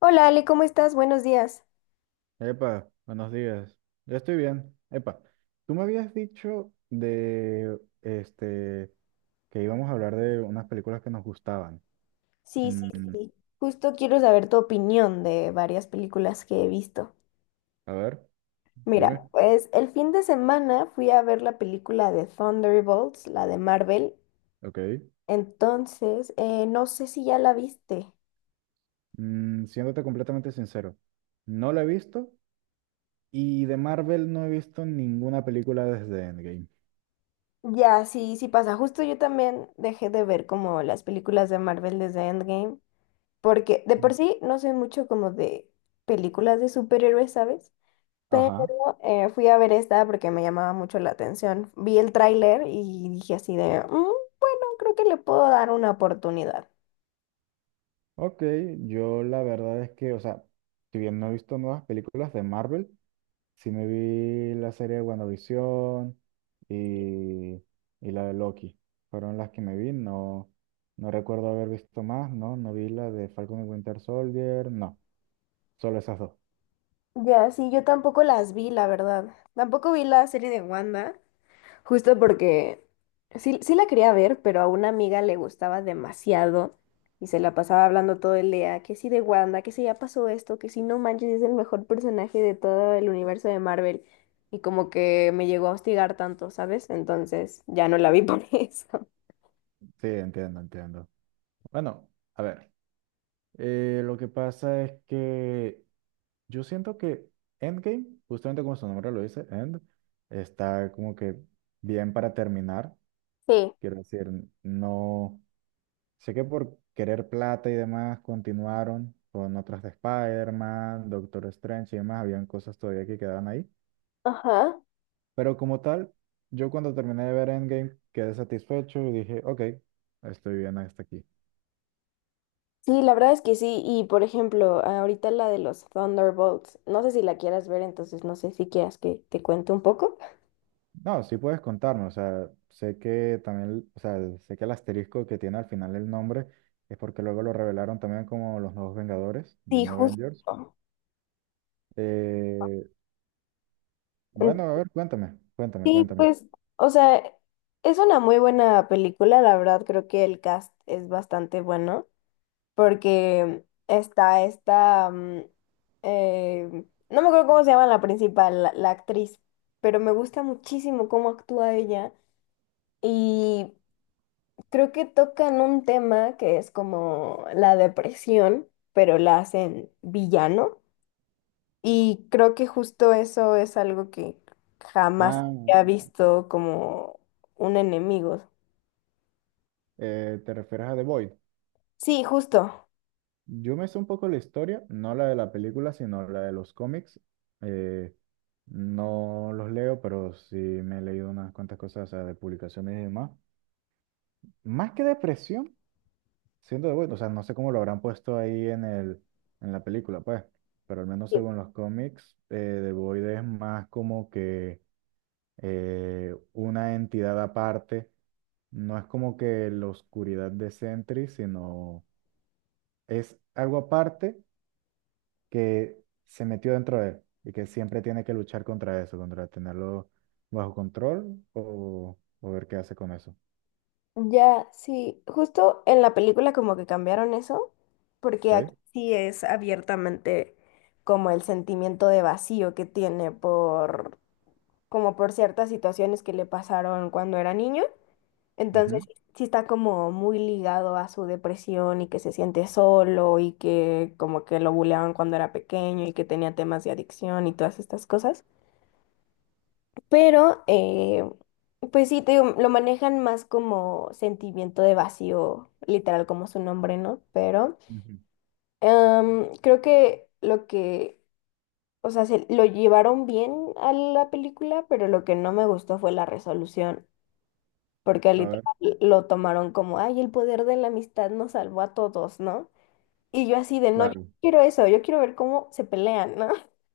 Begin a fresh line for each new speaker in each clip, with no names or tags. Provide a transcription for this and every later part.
Hola Ale, ¿cómo estás? Buenos días.
Epa, buenos días. Yo estoy bien. Epa, tú me habías dicho de que íbamos a hablar de unas películas que nos gustaban.
Sí,
Mm,
sí, sí. Justo quiero saber tu opinión de varias películas que he visto.
a ver,
Mira,
dime.
pues el fin de semana fui a ver la película de Thunderbolts, la de Marvel.
Ok.
Entonces, no sé si ya la viste.
Siéndote completamente sincero, no la he visto y de Marvel no he visto ninguna película desde Endgame.
Ya, sí, sí pasa. Justo yo también dejé de ver como las películas de Marvel desde Endgame, porque de
Mm.
por sí no soy mucho como de películas de superhéroes, ¿sabes? Pero
Ajá.
fui a ver esta porque me llamaba mucho la atención. Vi el tráiler y dije así de, "Mm, bueno, creo que le puedo dar una oportunidad".
Ok, yo la verdad es que, o sea, si bien no he visto nuevas películas de Marvel, sí me vi la serie de WandaVision y, y la de Loki. Fueron las que me vi. No, no recuerdo haber visto más, ¿no? No vi la de Falcon y Winter Soldier, no. Solo esas dos.
Ya, sí, yo tampoco las vi, la verdad. Tampoco vi la serie de Wanda. Justo porque sí, la quería ver, pero a una amiga le gustaba demasiado y se la pasaba hablando todo el día, que sí de Wanda, que sí ya pasó esto, que sí no manches, es el mejor personaje de todo el universo de Marvel. Y como que me llegó a hostigar tanto, ¿sabes? Entonces ya no la vi por eso.
Sí, entiendo, entiendo. Bueno, a ver. Lo que pasa es que yo siento que Endgame, justamente como su nombre lo dice, End, está como que bien para terminar.
Sí,
Quiero decir, no. Sé que por querer plata y demás continuaron con otras de Spider-Man, Doctor Strange y demás, habían cosas todavía que quedaban ahí.
ajá.
Pero como tal, yo cuando terminé de ver Endgame quedé satisfecho y dije, ok, estoy bien hasta aquí.
Sí, la verdad es que sí. Y por ejemplo, ahorita la de los Thunderbolts, no sé si la quieras ver, entonces no sé si quieras que te cuente un poco.
No, sí puedes contarme, o sea, sé que también, o sea, sé que el asterisco que tiene al final el nombre es porque luego lo revelaron también como los nuevos Vengadores, The
Sí,
New Avengers.
justo.
Eh, bueno, a ver, cuéntame, cuéntame,
Sí,
cuéntame.
pues, o sea, es una muy buena película, la verdad, creo que el cast es bastante bueno, porque está eh, no me acuerdo cómo se llama la principal, la actriz, pero me gusta muchísimo cómo actúa ella y creo que tocan un tema que es como la depresión, pero la hacen villano. Y creo que justo eso es algo que jamás
Ah,
había visto como un enemigo.
¿Te refieres a The Void?
Sí, justo.
Yo me sé un poco la historia, no la de la película, sino la de los cómics. Eh, no los leo, pero sí me he leído unas cuantas cosas, o sea, de publicaciones y demás. Más que depresión, siento de bueno, o sea, no sé cómo lo habrán puesto ahí en en la película, pues, pero al menos
Sí.
según los cómics, The Void es más como que una entidad aparte. No es como que la oscuridad de Sentry, sino es algo aparte que se metió dentro de él y que siempre tiene que luchar contra eso, contra tenerlo bajo control o ver qué hace con eso.
Ya, sí, justo en la película como que cambiaron eso, porque aquí
¿Ok?
sí es abiertamente como el sentimiento de vacío que tiene por, como por ciertas situaciones que le pasaron cuando era niño. Entonces,
Ujú,
sí, está como muy ligado a su depresión y que se siente solo y que como que lo buleaban cuando era pequeño y que tenía temas de adicción y todas estas cosas. Pero, pues sí, te digo, lo manejan más como sentimiento de vacío, literal como su nombre, ¿no? Pero
ujú.
creo que o sea, se lo llevaron bien a la película, pero lo que no me gustó fue la resolución. Porque
A ver,
literal lo tomaron como, ay, el poder de la amistad nos salvó a todos, ¿no? Y yo así de, no, yo
claro.
no quiero eso, yo quiero ver cómo se pelean, ¿no?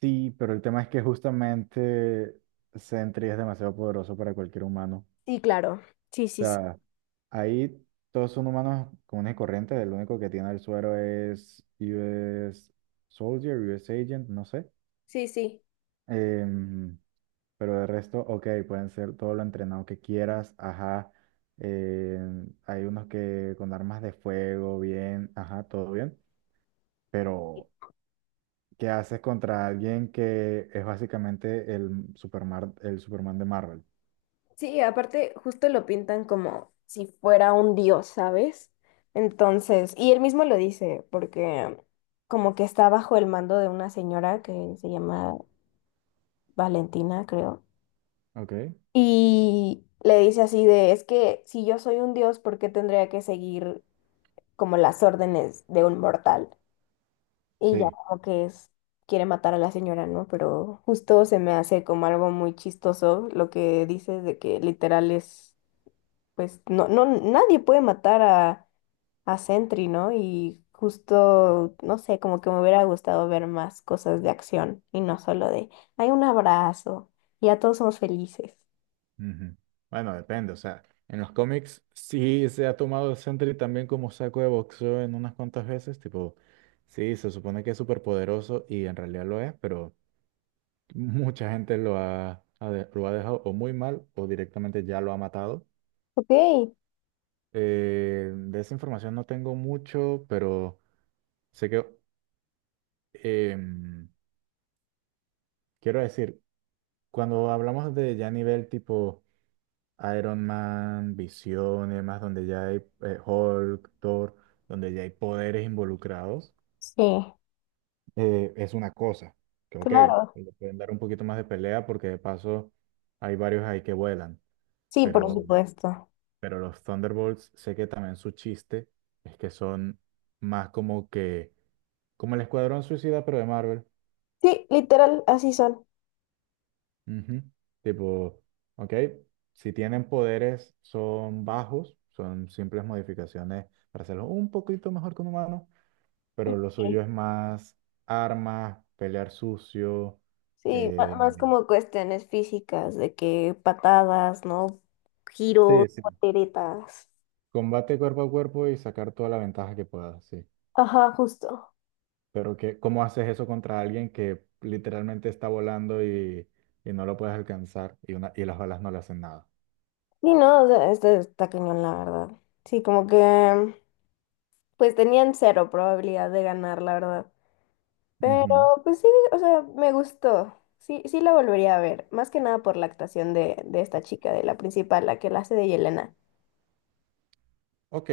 Sí, pero el tema es que justamente Sentry es demasiado poderoso para cualquier humano.
Sí, claro. Sí,
O
sí, sí.
sea, ahí todos son humanos comunes y corrientes. El único que tiene el suero es US Soldier, US Agent, no sé.
Sí, sí.
Em, Pero de resto, ok, pueden ser todo lo entrenado que quieras, ajá. eh, Hay unos que con armas de fuego, bien, ajá, todo bien. Pero, ¿qué haces contra alguien que es básicamente el Superman de Marvel?
Sí, aparte justo lo pintan como si fuera un dios, ¿sabes? Entonces, y él mismo lo dice, porque como que está bajo el mando de una señora que se llama Valentina, creo.
Ok,
Y le dice así de, es que si yo soy un dios, ¿por qué tendría que seguir como las órdenes de un mortal? Y ya
sí.
como que es, quiere matar a la señora, ¿no? Pero justo se me hace como algo muy chistoso lo que dices de que literal es, pues, no, nadie puede matar a Sentry, ¿no? Y justo, no sé, como que me hubiera gustado ver más cosas de acción y no solo de, hay un abrazo y ya todos somos felices.
Ujú. Bueno, depende, o sea, en los cómics sí se ha tomado el Sentry también como saco de boxeo en unas cuantas veces, tipo, sí, se supone que es súper poderoso y en realidad lo es, pero mucha gente lo ha dejado o muy mal o directamente ya lo ha matado.
Ok,
De esa información no tengo mucho, pero sé que em, quiero decir, cuando hablamos de ya nivel tipo Iron Man, Visión y demás, donde ya hay Hulk, Thor, donde ya hay poderes involucrados,
sí,
es una cosa que, ok,
claro.
le pueden dar un poquito más de pelea porque de paso hay varios ahí que vuelan,
Sí, por
pero
supuesto.
Pero los Thunderbolts, sé que también su chiste es que son más como que, como el Escuadrón Suicida, pero de Marvel.
Sí, literal, así son.
Ujú. Tipo, ok, si tienen poderes, son bajos, son simples modificaciones para hacerlo un poquito mejor que un humano, pero lo suyo es más armas, pelear sucio,
Sí,
eh,
más como cuestiones físicas, de que patadas, ¿no? Giros,
sí, sí,
volteretas.
combate cuerpo a cuerpo y sacar toda la ventaja que puedas, sí.
Ajá, justo.
Pero que, ¿cómo haces eso contra alguien que literalmente está volando y no lo puedes alcanzar y, una, y las olas no le hacen nada?
Sí, no, o sea, este está cañón, la verdad. Sí, como que pues tenían cero probabilidad de ganar, la verdad. Pero
Ujú.
pues sí, o sea, me gustó. Sí, sí la volvería a ver, más que nada por la actuación de esta chica, de la principal, la que la hace de Yelena.
Ok,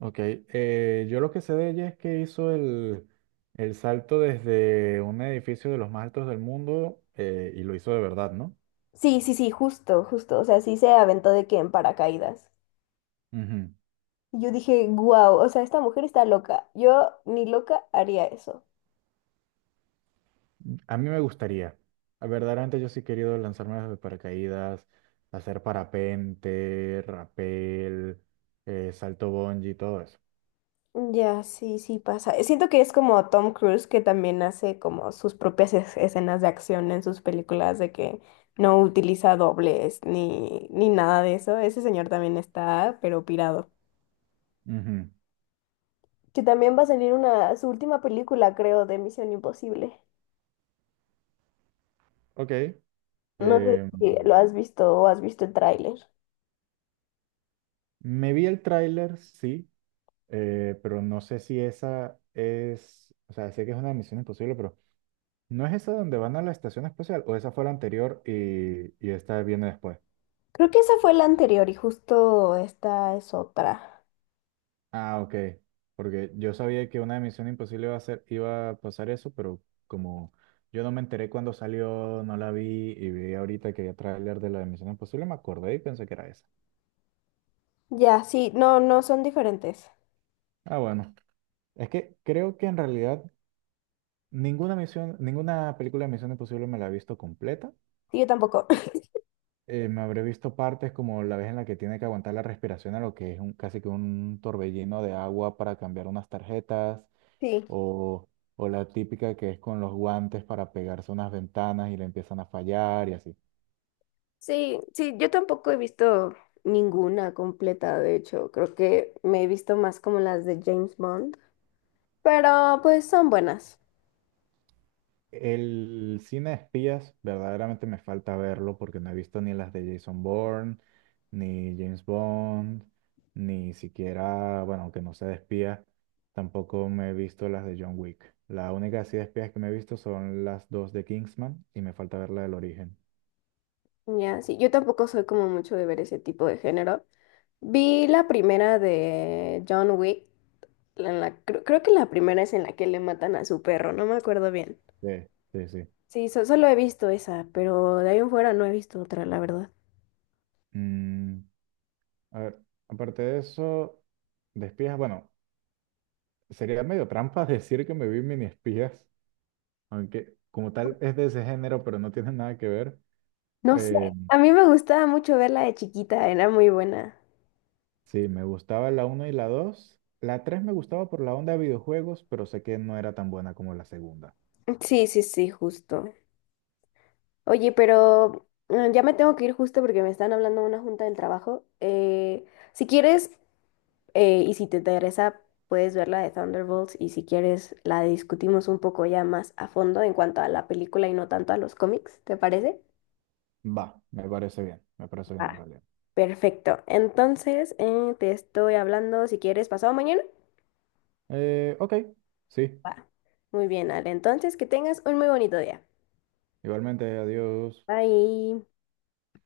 ok. Yo lo que sé de ella es que hizo el salto desde un edificio de los más altos del mundo y lo hizo de verdad, ¿no?
Sí, sí, sí, justo, justo. O sea, sí se aventó de que en paracaídas.
Ujú.
Y yo dije, wow, o sea, esta mujer está loca. Yo ni loca haría eso.
A mí me gustaría. Ah, verdaderamente yo sí he querido lanzarme desde paracaídas, hacer parapente, rapel, salto bungee, todo eso.
Ya, sí, sí pasa. Siento que es como Tom Cruise que también hace como sus propias escenas de acción en sus películas de que no utiliza dobles ni, ni nada de eso. Ese señor también está, pero pirado.
Ujú.
Que también va a salir una, su última película, creo, de Misión Imposible.
Ok.
No sé
Eh,
si lo has visto o has visto el tráiler.
Me vi el tráiler, sí, pero no sé si esa es, o sea, sé que es una misión imposible, pero ¿no es esa donde van a la estación espacial o esa fue la anterior y esta viene después?
Creo que esa fue la anterior y justo esta es otra.
Ah, ok, porque yo sabía que una misión imposible iba a ser, iba a pasar eso, pero como yo no me enteré cuando salió, no la vi y vi ahorita que había tráiler de la de misión imposible, me acordé y pensé que era esa.
Ya, sí, no, no son diferentes.
Ah, bueno, es que creo que en realidad ninguna misión, ninguna película de Misión Imposible me la he visto completa.
Sí, yo tampoco.
Me habré visto partes como la vez en la que tiene que aguantar la respiración a lo que es un, casi que un torbellino de agua para cambiar unas tarjetas,
Sí,
o, o la típica que es con los guantes para pegarse a unas ventanas y le empiezan a fallar y así.
sí, sí, yo tampoco he visto ninguna completa, de hecho, creo que me he visto más como las de James Bond, pero pues son buenas.
El cine de espías verdaderamente me falta verlo porque no he visto ni las de Jason Bourne, ni James Bond, ni siquiera, bueno, aunque no sea de espías, tampoco me he visto las de John Wick. La única así de espías que me he visto son las dos de Kingsman y me falta ver la del origen.
Ya, sí, yo tampoco soy como mucho de ver ese tipo de género. Vi la primera de John Wick, creo que la primera es en la que le matan a su perro, no me acuerdo bien.
Sí, sí, sí.
Sí, solo he visto esa, pero de ahí en fuera no he visto otra, la verdad.
Mm, a ver, aparte de eso, de espías, bueno, sería medio trampa decir que me vi mini espías, aunque como tal es de ese género, pero no tiene nada que ver.
No sé,
Eh,
a mí me gustaba mucho verla de chiquita, era muy buena.
sí, me gustaba la uno y la 2. La 3 me gustaba por la onda de videojuegos, pero sé que no era tan buena como la segunda.
Sí, sí, sí, justo. Oye, pero ya me tengo que ir justo porque me están hablando de una junta del trabajo. Si quieres, y si te interesa, puedes ver la de Thunderbolts y si quieres, la discutimos un poco ya más a fondo en cuanto a la película y no tanto a los cómics, ¿te parece?
Va, me parece bien en
Ah,
realidad.
perfecto. Entonces, te estoy hablando, si quieres, pasado mañana.
Ok, sí,
Va. Muy bien, Ale. Entonces, que tengas un muy bonito día.
igualmente, adiós.
Bye.